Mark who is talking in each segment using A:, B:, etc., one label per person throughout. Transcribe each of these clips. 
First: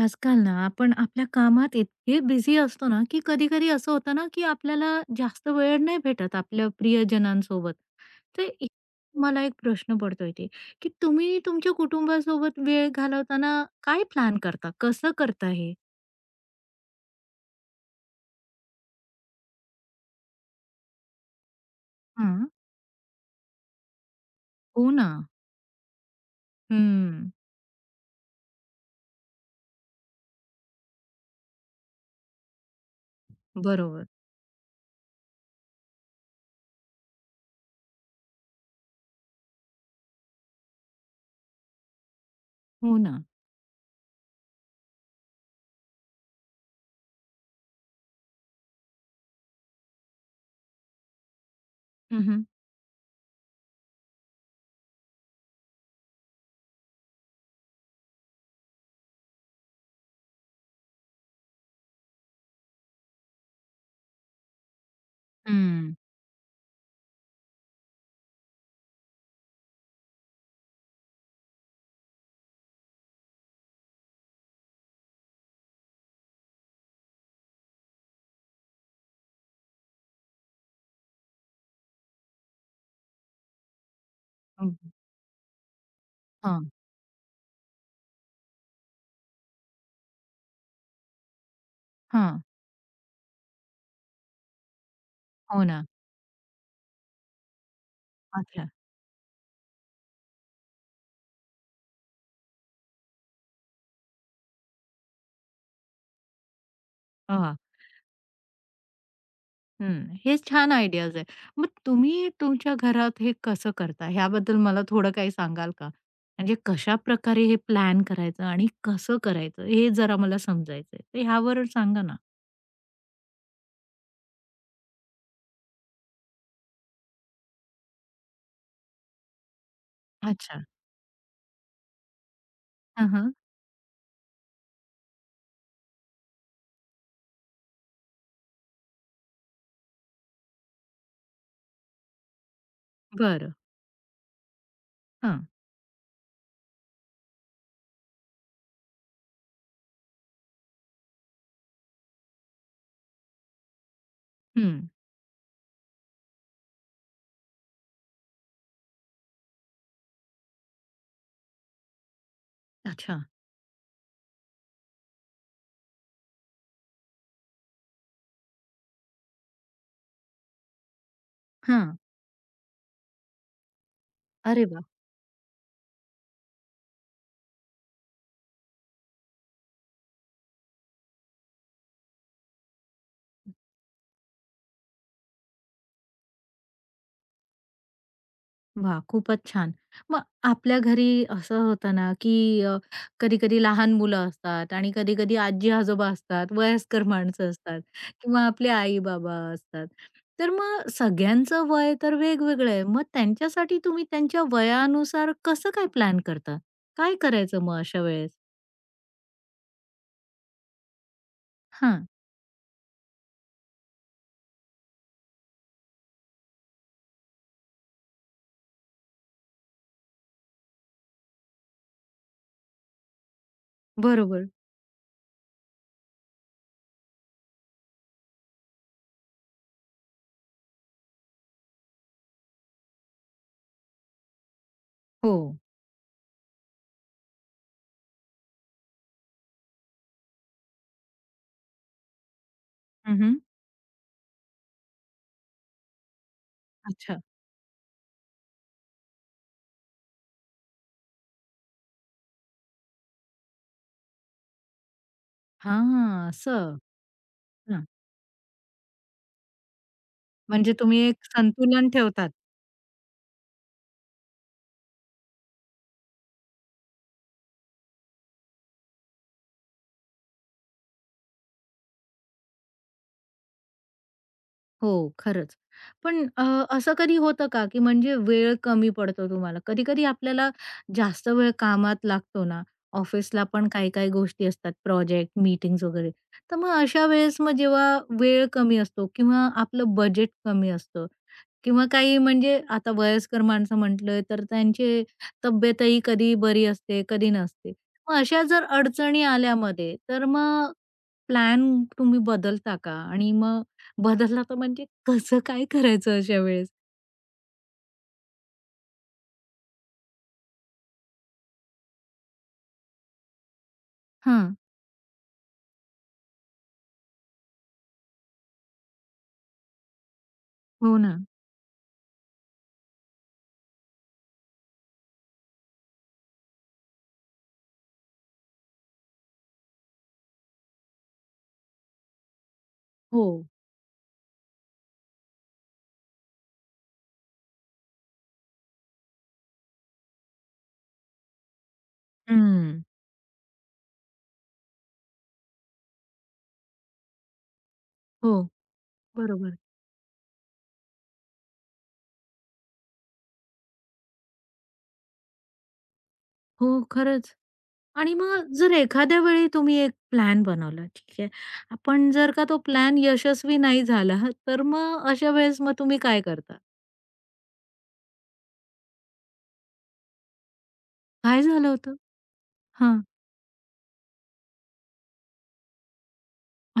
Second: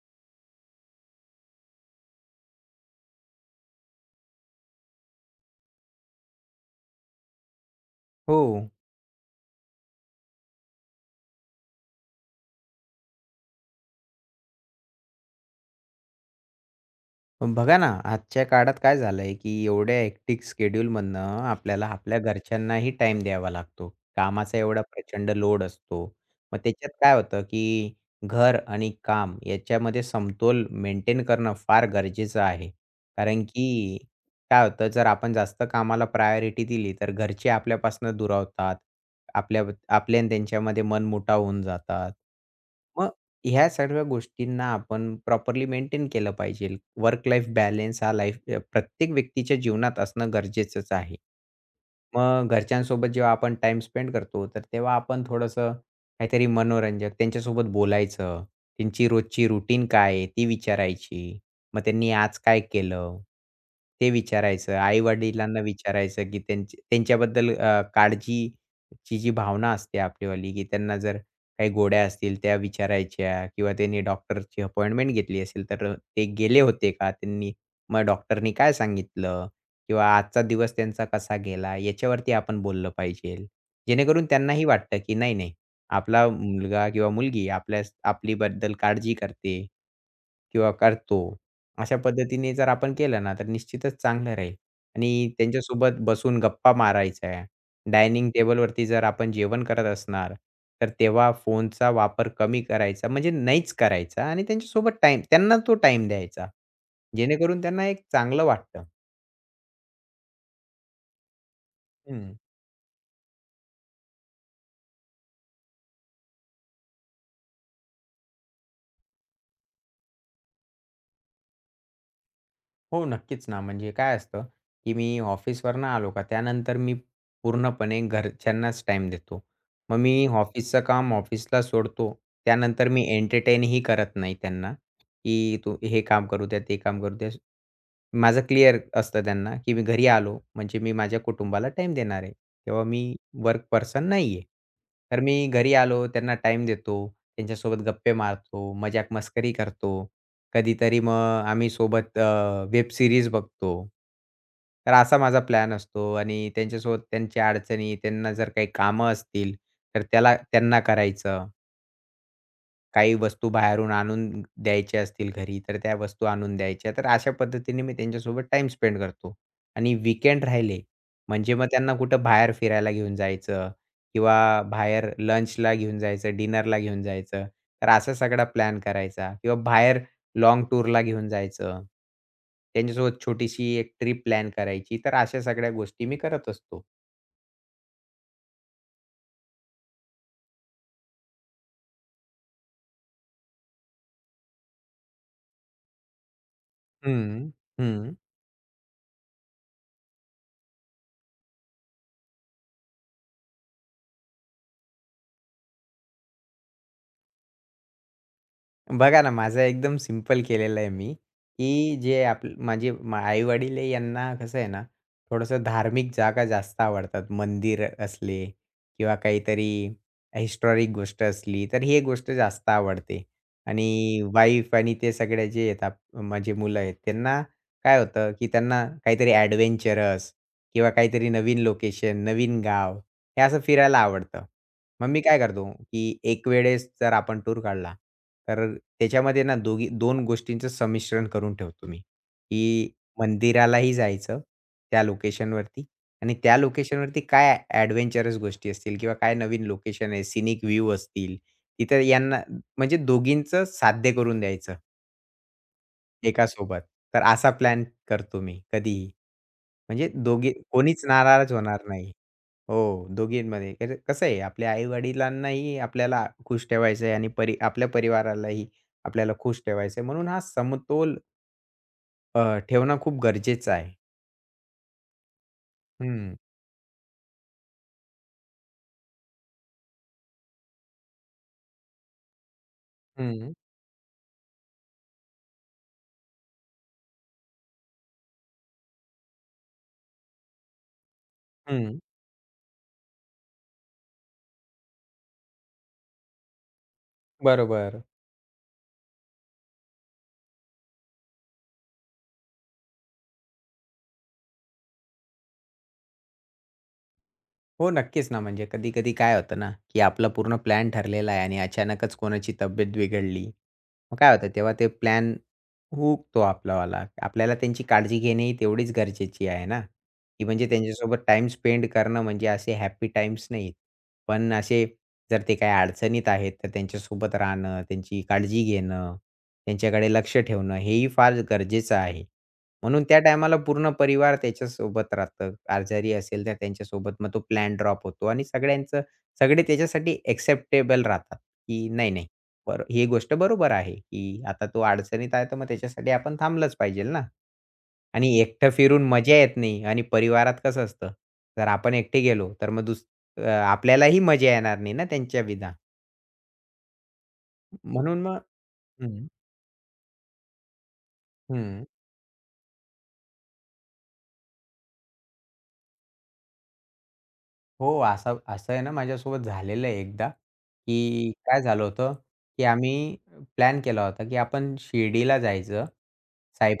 A: आजकाल ना आपण आपल्या कामात इतके बिझी असतो ना, की कधी-कधी असं होतं ना, की आपल्याला जास्त वेळ नाही भेटत आपल्या प्रियजनांसोबत.
B: हो.
A: तर इ मला एक प्रश्न पडतो इथे, की तुम्ही तुमच्या कुटुंबासोबत वेळ घालवताना काय प्लॅन करता? कसं करता हे?
B: बघा ना, आजच्या काळात काय झालंय, की एवढ्या हेक्टिक शेड्यूलमधनं आपल्याला आपल्या
A: हं.
B: घरच्यांनाही टाईम द्यावा लागतो. कामाचा एवढा
A: हो ना.
B: प्रचंड लोड असतो. मग त्याच्यात काय
A: हं.
B: होतं, की घर आणि काम याच्यामध्ये समतोल मेंटेन करणं फार गरजेचं आहे. कारण की
A: बरोबर.
B: काय होतं, जर आपण जास्त कामाला प्रायोरिटी दिली, तर घरचे आपल्यापासून दुरावतात. आपल्या आपले आणि त्यांच्यामध्ये मनमुटाव होऊन जातात.
A: हो
B: मग
A: ना.
B: ह्या सर्व गोष्टींना आपण प्रॉपरली मेंटेन केलं पाहिजे. वर्क लाईफ बॅलन्स हा लाईफ प्रत्येक व्यक्तीच्या जीवनात असणं गरजेचंच आहे.
A: हं, हं.
B: मग घरच्यांसोबत जेव्हा आपण टाइम स्पेंड करतो, तर तेव्हा आपण थोडंसं काहीतरी मनोरंजक त्यांच्यासोबत बोलायचं. त्यांची रोजची रूटीन काय आहे ती विचारायची. मग त्यांनी आज काय केलं? ते विचारायचं. आई-वडिलांना
A: हं.
B: विचारायचं, की त्यांची त्यांच्याबद्दल काळजीची जी भावना असते आपलीवाली, की त्यांना जर काही गोड्या असतील त्या विचारायच्या किंवा त्यांनी डॉक्टरची अपॉइंटमेंट घेतली असेल, तर ते गेले होते का? त्यांनी मग डॉक्टरनी काय सांगितलं? किंवा आजचा दिवस त्यांचा कसा गेला? याच्यावरती आपण बोललं पाहिजेल. जेणेकरून त्यांनाही
A: हं.
B: वाटतं, की नाही, नाही, आपला
A: हां,
B: मुलगा किंवा मुलगी आपल्याबद्दल काळजी करते किंवा करतो. अशा पद्धतीने जर आपण केलं ना, तर निश्चितच चांगलं राहील आणि
A: हो ना.
B: त्यांच्यासोबत बसून गप्पा मारायच्या. डायनिंग
A: अच्छा.
B: टेबलवरती जर आपण जेवण करत असणार, तर तेव्हा फोनचा वापर कमी करायचा, म्हणजे नाहीच करायचा आणि त्यांच्यासोबत टाइम, त्यांना तो टाईम द्यायचा. जेणेकरून त्यांना एक चांगलं वाटतं.
A: हं, हे छान आयडियाज आहे. मग तुम्ही
B: हं.
A: तुमच्या घरात हे कसं करता? ह्याबद्दल मला थोडं काही सांगाल का? म्हणजे कशाप्रकारे हे प्लॅन करायचं आणि कसं करायचं हे जरा मला समजायचंय. तर ह्यावर सांगा ना?
B: हो, नक्कीच ना. म्हणजे काय असतं, की मी ऑफिसवरनं आलो का त्यानंतर मी पूर्णपणे घरच्यांनाच टाईम देतो. मग मी
A: अच्छा.
B: ऑफिसचं काम ऑफिसला सोडतो. त्यानंतर मी
A: हां, हां.
B: एंटरटेनही करत नाही त्यांना, की तू हे काम करू द्या, ते काम करू द्या. माझं क्लिअर असतं त्यांना, की मी घरी आलो म्हणजे मी माझ्या कुटुंबाला टाईम देणार आहे. तेव्हा मी
A: बरं.
B: वर्क पर्सन नाही आहे. तर
A: हां.
B: मी घरी आलो त्यांना टाईम देतो. त्यांच्यासोबत गप्पे मारतो, मजाक-मस्करी करतो. कधीतरी मग आम्ही सोबत वेब सीरीज बघतो.
A: हं.
B: तर असा माझा प्लॅन असतो आणि त्यांच्यासोबत त्यांच्या अडचणी, त्यांना जर काही कामं असतील, तर त्याला त्यांना करायचं. काही
A: अच्छा.
B: वस्तू बाहेरून आणून द्यायच्या असतील घरी, तर त्या वस्तू आणून द्यायच्या. तर अशा पद्धतीने मी त्यांच्यासोबत टाईम स्पेंड करतो. आणि वीकेंड राहिले, म्हणजे मग त्यांना
A: हां.
B: कुठं बाहेर फिरायला घेऊन जायचं किंवा
A: अरे वाह!
B: बाहेर लंचला घेऊन जायचं, डिनरला घेऊन जायचं. तर असा सगळा प्लॅन करायचा किंवा बाहेर लाँग टूरला घेऊन जायचं. त्यांच्यासोबत छोटीशी एक ट्रिप प्लॅन करायची. तर अशा सगळ्या गोष्टी मी करत असतो.
A: वाह! खूपच छान. मग आपल्या घरी असं होतं ना, की कधी-कधी लहान मुलं असतात आणि कधी-कधी आजी-आजोबा असतात, वयस्कर
B: हं.
A: माणसं असतात
B: हं.
A: किंवा आपले आई-बाबा असतात. तर मग सगळ्यांचं वय तर वेगवेगळं आहे. मग त्यांच्यासाठी तुम्ही त्यांच्या वयानुसार कसं काय प्लॅन करता? काय करायचं मग अशा वेळेस?
B: बघा ना, माझं एकदम सिंपल केलेलं आहे मी, की
A: हां,
B: जे माझे आई-वडील आहे यांना कसं आहे ना, थोडंसं धार्मिक जागा जास्त आवडतात. मंदिर असले किंवा काहीतरी हिस्टॉरिक गोष्ट असली, तर ही गोष्ट जास्त आवडते. आणि
A: बरोबर.
B: वाईफ आणि ते सगळे जे आहेत माझे मुलं आहेत, त्यांना काय होतं, की त्यांना काहीतरी एडव्हेंचरस किंवा काहीतरी नवीन लोकेशन, नवीन गाव हे असं फिरायला आवडतं. मग मी
A: हो.
B: काय करतो, की एक वेळेस जर आपण टूर काढला, तर त्याच्यामध्ये ना दोघी 2 गोष्टींचं संमिश्रण करून ठेवतो मी, की
A: हं,
B: मंदिरालाही जायचं त्या लोकेशनवरती आणि त्या
A: अच्छा.
B: लोकेशनवरती काय एडव्हेंचरस गोष्टी असतील किंवा काय नवीन लोकेशन आहे, सीनिक व्ह्यू असतील. तिथं यांना म्हणजे दोघींचं साध्य करून द्यायचं
A: हां,
B: एका
A: असं.
B: सोबत. तर असा प्लॅन
A: हां.
B: करतो मी कधीही. म्हणजे दोघी
A: म्हणजे तुम्ही
B: कोणीच
A: एक
B: नाराज होणार
A: संतुलन
B: नाही.
A: ठेवतात.
B: हो, दोघींमध्ये. तर कसं आहे आपल्या आई-वडिलांनाही आपल्याला खुश ठेवायचं आहे आणि आपल्या परिवारालाही आपल्याला खुश ठेवायचं आहे. म्हणून हा समतोल ठेवणं खूप गरजेचं आहे.
A: हो, खरंच. पण
B: हं,
A: अ, असं कधी होतं का, की म्हणजे वेळ कमी पडतो तुम्हाला? कधी-कधी आपल्याला जास्त वेळ कामात लागतो ना, ऑफिसला
B: हं,
A: पण काही-काही गोष्टी असतात, प्रोजेक्ट, मीटिंग्स वगैरे. तर मग अशा वेळेस मग जेव्हा वेळ कमी असतो किंवा आपलं बजेट कमी असतं, किंवा
B: हं.
A: काही म्हणजे आता वयस्कर माणसं म्हटलं तर त्यांची तब्येतही कधी बरी असते, कधी नसते.
B: बरोबर.
A: मग अशा जर अडचणी आल्या मध्ये, तर मग प्लॅन तुम्ही बदलता का? आणि मग बदलला तर म्हणजे कसं काय करायचं अशा वेळेस?
B: हो, नक्कीच ना. म्हणजे कधी-कधी काय होतं ना, की आपला पूर्ण प्लॅन ठरलेला आहे आणि अचानकच कोणाची तब्येत बिघडली. मग काय होतं
A: हां.
B: तेव्हा ते प्लॅन हुकतो आपलावाला. आपल्याला त्यांची काळजी घेणे ही तेवढीच गरजेची आहे ना, की म्हणजे
A: हो ना.
B: त्यांच्यासोबत टाईम स्पेंड करणं म्हणजे असे हॅपी टाईम्स नाहीत. पण असे जर ते काही अडचणीत आहेत, तर त्यांच्यासोबत राहणं, त्यांची काळजी घेणं, त्यांच्याकडे लक्ष ठेवणं हेही फार गरजेचं आहे. म्हणून त्या
A: हो.
B: टायमाला पूर्ण परिवार त्याच्यासोबत राहतं. आजारी असेल तर त्यांच्यासोबत मग तो प्लॅन ड्रॉप होतो आणि सगळे त्याच्यासाठी एक्सेप्टेबल राहतात, की नाही, नाही.
A: हं.
B: बरं ही गोष्ट बरोबर आहे, की आता तो अडचणीत आहे तर मग त्याच्यासाठी आपण थांबलंच पाहिजेल ना.
A: हो,
B: आणि एकटं फिरून मजा येत
A: बरोबर.
B: नाही आणि परिवारात कसं असतं, जर आपण एकटे गेलो तर मग आपल्यालाही मजा येणार नाही ना त्यांच्याविना.
A: हो, खरंच. आणि
B: म्हणून मग
A: मग जर
B: हं,
A: एखाद्या वेळी तुम्ही एक प्लॅन बनवला, ठीक आहे.
B: हं.
A: आपण जर का तो प्लॅन यशस्वी नाही झाला, तर मग अशा वेळेस मग तुम्ही काय करता?
B: हो, असं असं आहे ना माझ्यासोबत झालेलं आहे एकदा, की
A: काय
B: काय
A: झालं
B: झालं होतं, की
A: हां.
B: आम्ही प्लॅन केला होता, की आपण शिर्डीला जायचं,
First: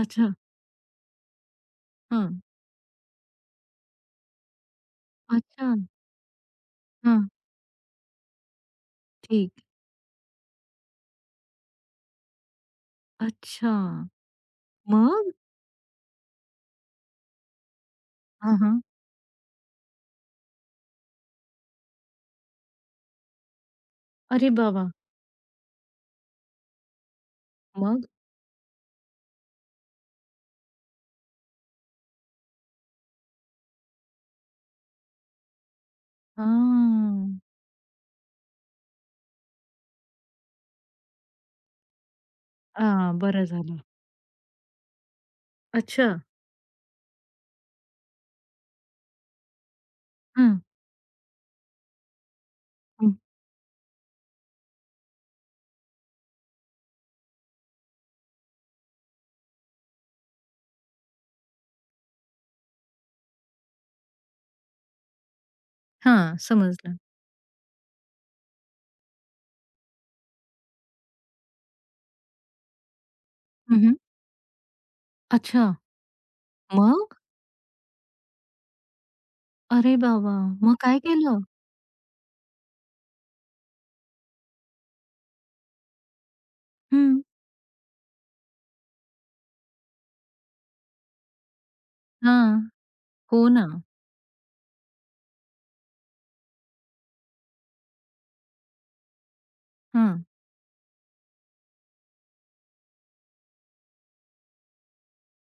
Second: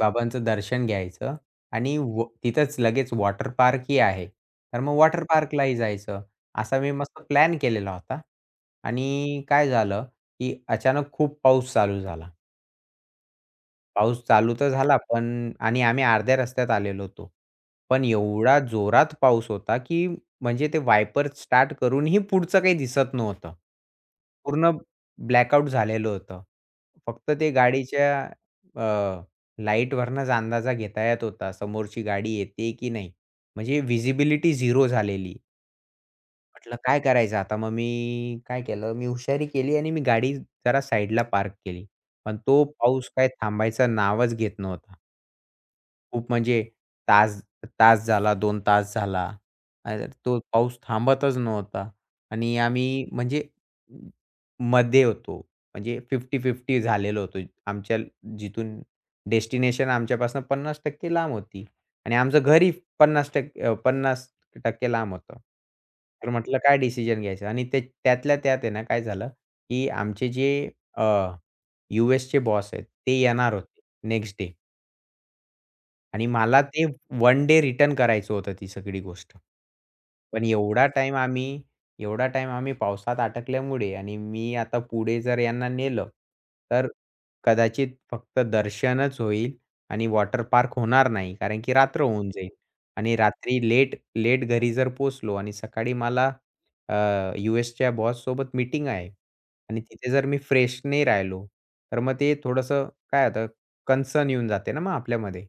A: अच्छा.
B: दर्शन घ्यायचं आणि
A: हं.
B: तिथंच लगेच वॉटर पार्क ही आहे. तर मग वॉटर
A: अच्छा.
B: पार्कलाही जायचं, असा मी मस्त
A: हां.
B: प्लॅन केलेला होता आणि
A: ठीक.
B: काय झालं, की अचानक खूप पाऊस चालू झाला.
A: अच्छा.
B: पाऊस चालू तर झाला,
A: मग?
B: आणि आम्ही अर्ध्या रस्त्यात आलेलो होतो. पण
A: हां,
B: एवढा
A: हां.
B: जोरात पाऊस होता, की म्हणजे ते वायपर स्टार्ट करूनही पुढचं काही दिसत नव्हतं.
A: अरे
B: पूर्ण
A: बाबा!
B: ब्लॅकआउट झालेलं होतं. फक्त ते
A: मग?
B: गाडीच्या अ, लाईटवरनंच अंदाजा घेता येत होता, समोरची गाडी येते की नाही. म्हणजे व्हिजिबिलिटी झिरो झालेली. म्हटलं काय करायचं
A: हां.
B: आता? मग मी काय केलं, मी हुशारी केली आणि मी गाडी जरा साईडला पार्क केली. पण तो पाऊस
A: हां,
B: काही
A: बरं झालं.
B: थांबायचं नावच घेत नव्हता.
A: अच्छा.
B: खूप म्हणजे तास तास झाला, 2 तास झाला. आणि तो
A: हं.
B: पाऊस थांबतच नव्हता आणि आम्ही
A: हं.
B: म्हणजे मध्ये होतो. म्हणजे 50-50 झालेलो होतो. आमच्या जिथून डेस्टिनेशन आमच्यापासून 50% लांब होती आणि आमचं घरही 50% लांब होतं. तर
A: हां,
B: म्हटलं काय
A: समजलं.
B: डिसिजन घ्यायचं आणि ते त्यातल्या त्यात आहे ना काय झालं, की आमचे जे अ, यूएसचे बॉस आहेत ते येणार होते
A: हं, हं.
B: Next day.
A: अच्छा.
B: आणि मला ते
A: मग?
B: वन डे रिटर्न करायचं होतं ती सगळी गोष्ट.
A: अरे बाबा!
B: पण
A: मग
B: एवढा
A: काय
B: टाईम
A: केलं?
B: आम्ही एवढा टाईम आम्ही पावसात अटकल्यामुळे आणि मी आता पुढे जर यांना नेलं, तर
A: हं.
B: कदाचित फक्त दर्शनच होईल आणि वॉटर पार्क होणार नाही. कारण की रात्र होऊन
A: हां.
B: जाईल आणि
A: हो
B: रात्री
A: ना.
B: लेट लेट घरी जर पोहोचलो आणि सकाळी मला यूएसच्या बॉससोबत मीटिंग आहे आणि तिथे
A: हं.
B: जर मी फ्रेश नाही राहिलो, तर मग ते थोडंसं काय होतं कन्सर्न येऊन जाते ना मग आपल्यामध्ये.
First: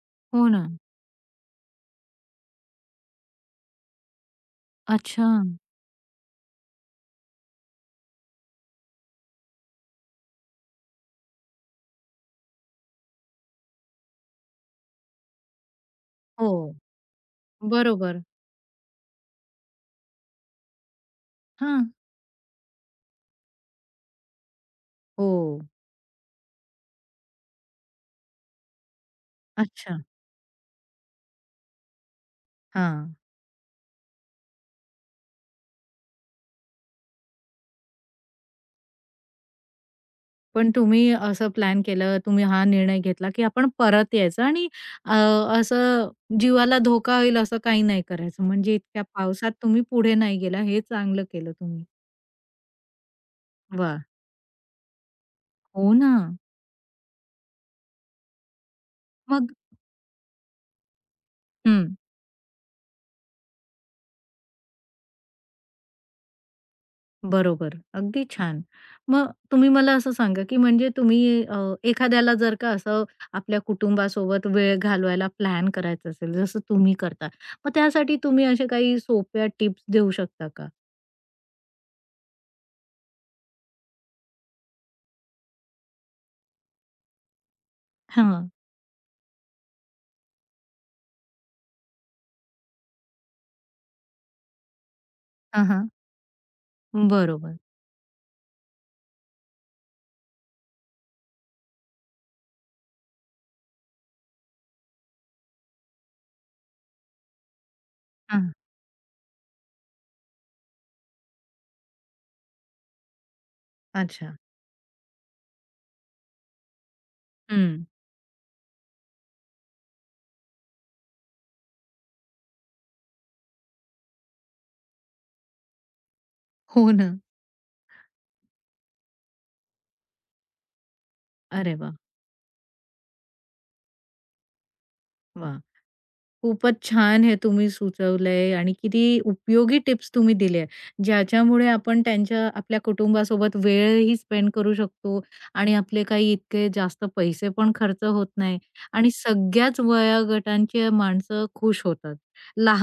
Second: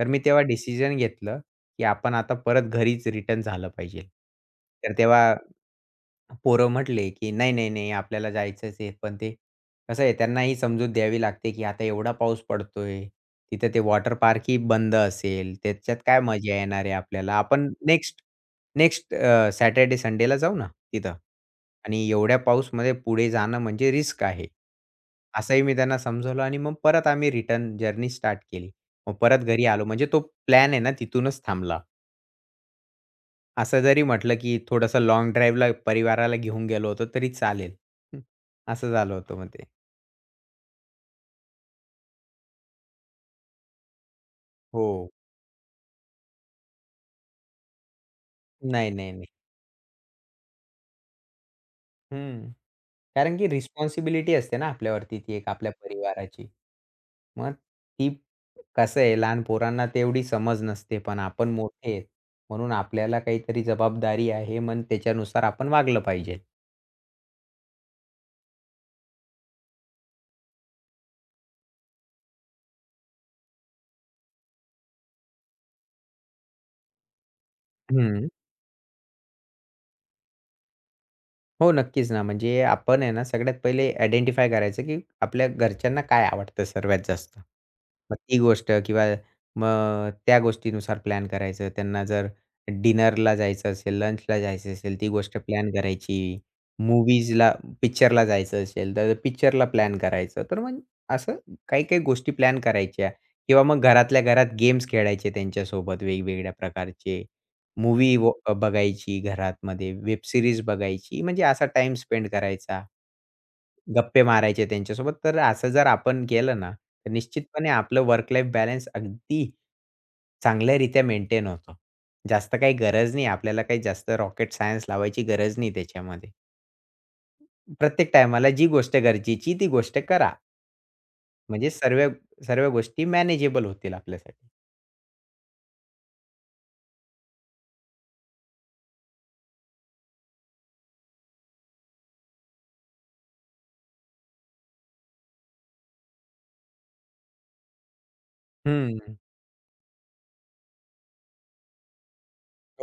B: तर मी तेव्हा
A: हो ना.
B: डिसिजन घेतलं, की आपण आता परत घरीच रिटर्न झालं पाहिजे. तर तेव्हा
A: अच्छा.
B: पोरं म्हटले, की "नाही, नाही, नाही आपल्याला जायचंच आहे." पण ते कसं आहे त्यांनाही समजूत द्यावी लागते, की आता एवढा पाऊस पडतोय. तिथं ते वॉटर पार्कही बंद असेल. त्याच्यात काय
A: हो.
B: मजा येणार आहे आपल्याला. आपण नेक्स्ट
A: बरोबर.
B: नेक्स्ट अ, सॅटर्डे संडेला जाऊ ना तिथं
A: हां.
B: आणि एवढ्या पाऊसमध्ये पुढे जाणं म्हणजे रिस्क आहे.
A: हो.
B: असंही मी त्यांना समजवलं आणि मग परत आम्ही रिटर्न जर्नी स्टार्ट केली. मग परत घरी आलो
A: अच्छा.
B: म्हणजे तो प्लॅन आहे ना तिथूनच थांबला.
A: हां.
B: असं जरी म्हटलं, की थोडंसं लाँग ड्राईव्हला परिवाराला घेऊन गेलो होतो तरी चालेल. हं, असं झालं होतं मग ते.
A: पण तुम्ही असं प्लॅन केलं, तुम्ही हा निर्णय घेतला, की आपण परत यायचं आणि
B: हो.
A: अ, असं जीवाला धोका होईल असं काही नाही करायचं. म्हणजे
B: नाही,
A: इतक्या
B: नाही, नाही.
A: पावसात तुम्ही पुढे नाही गेला, हे चांगलं केलं तुम्ही.
B: हं. कारण की
A: वाह!
B: रिस्पॉन्सिबिलिटी असते ना आपल्यावरती ती एक आपल्या
A: हो ना.
B: परिवाराची. मग ती कसं आहे लहान
A: मग
B: पोरांना तेवढी समज नसते, पण आपण मोठे
A: हं.
B: आहेत म्हणून आपल्याला काहीतरी जबाबदारी आहे, मग त्याच्यानुसार आपण वागलं पाहिजे.
A: बरोबर. अगदी छान. मग तुम्ही मला असं सांगा, की म्हणजे तुम्ही एखाद्याला जर का असं आपल्या कुटुंबासोबत वेळ घालवायला प्लॅन करायचं असेल, जसं तुम्ही करता, मग त्यासाठी
B: हं.
A: तुम्ही अशा काही सोप्या टिप्स देऊ शकता का?
B: हो, नक्कीच ना. म्हणजे आपण आहे ना, सगळ्यात पहिले आयडेंटिफाय करायचं, की आपल्या घरच्यांना काय आवडतं सर्वात जास्त. मग ती
A: हां.
B: गोष्ट किंवा मग त्या गोष्टीनुसार प्लॅन करायचं. त्यांना जर डिनरला जायचं असेल, लंचला जायचं असेल, ती गोष्ट
A: हां,
B: प्लॅन
A: हां.
B: करायची. मूव्हीजला
A: बरोबर.
B: पिक्चरला जायचं असेल, तर पिक्चरला प्लॅन करायचं. तर मग असं काही-काही गोष्टी प्लॅन करायच्या किंवा मग घरातल्या घरात गेम्स खेळायचे त्यांच्यासोबत वेगवेगळ्या प्रकारचे. मूव्ही व
A: हां.
B: घरात घरातमध्ये, वेब सीरीज बघायची, म्हणजे असा टाइम स्पेंड करायचा. गप्पे
A: अच्छा.
B: मारायचे त्यांच्यासोबत. तर असं जर आपण केलं ना, तर निश्चितपणे
A: हं.
B: आपलं वर्क लाईफ बॅलन्स अगदी चांगल्यारीत्या मेंटेन होतो, जास्त काही गरज नाही. आपल्याला काही जास्त रॉकेट सायन्स लावायची गरज नाही त्याच्यामध्ये.
A: हो ना.
B: प्रत्येक टायमाला जी गोष्ट गरजेची ती गोष्ट करा. म्हणजे
A: अरे वाह!
B: सर्व सर्व गोष्टी मॅनेजेबल होतील आपल्यासाठी.
A: वाह! खूपच छान हे तुम्ही सुचवलंय आणि किती उपयोगी टिप्स तुम्ही दिल्या, ज्याच्यामुळे आपण त्यांच्या आपल्या कुटुंबासोबत वेळही स्पेंड करू शकतो आणि आपले काही इतके जास्त पैसे पण खर्च होत नाही आणि
B: हं.
A: सगळ्याच वयोगटांची माणसं खुश होतात.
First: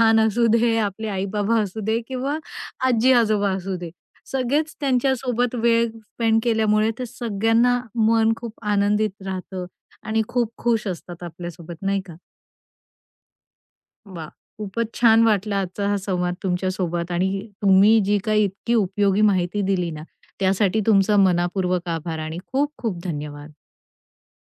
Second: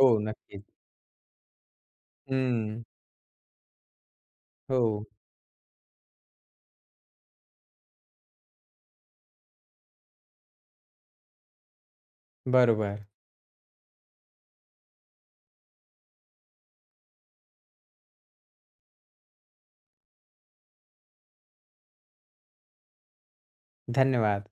B: हो,
A: असू
B: नक्कीच.
A: दे, आपले आई-बाबा असू दे किंवा
B: हं.
A: आजी-आजोबा असू दे. सगळेच
B: हो,
A: त्यांच्यासोबत वेळ स्पेंड केल्यामुळे ते सगळ्यांना मन खूप आनंदित राहतं आणि खूप खुश असतात आपल्यासोबत, नाही का?
B: बरोबर.
A: वाह! खूपच छान वाटला आजचा हा संवाद तुमच्यासोबत आणि तुम्ही जी काही इतकी उपयोगी माहिती दिली ना, त्यासाठी तुमचा मनापूर्वक आभार आणि खूप खूप धन्यवाद.
B: धन्यवाद.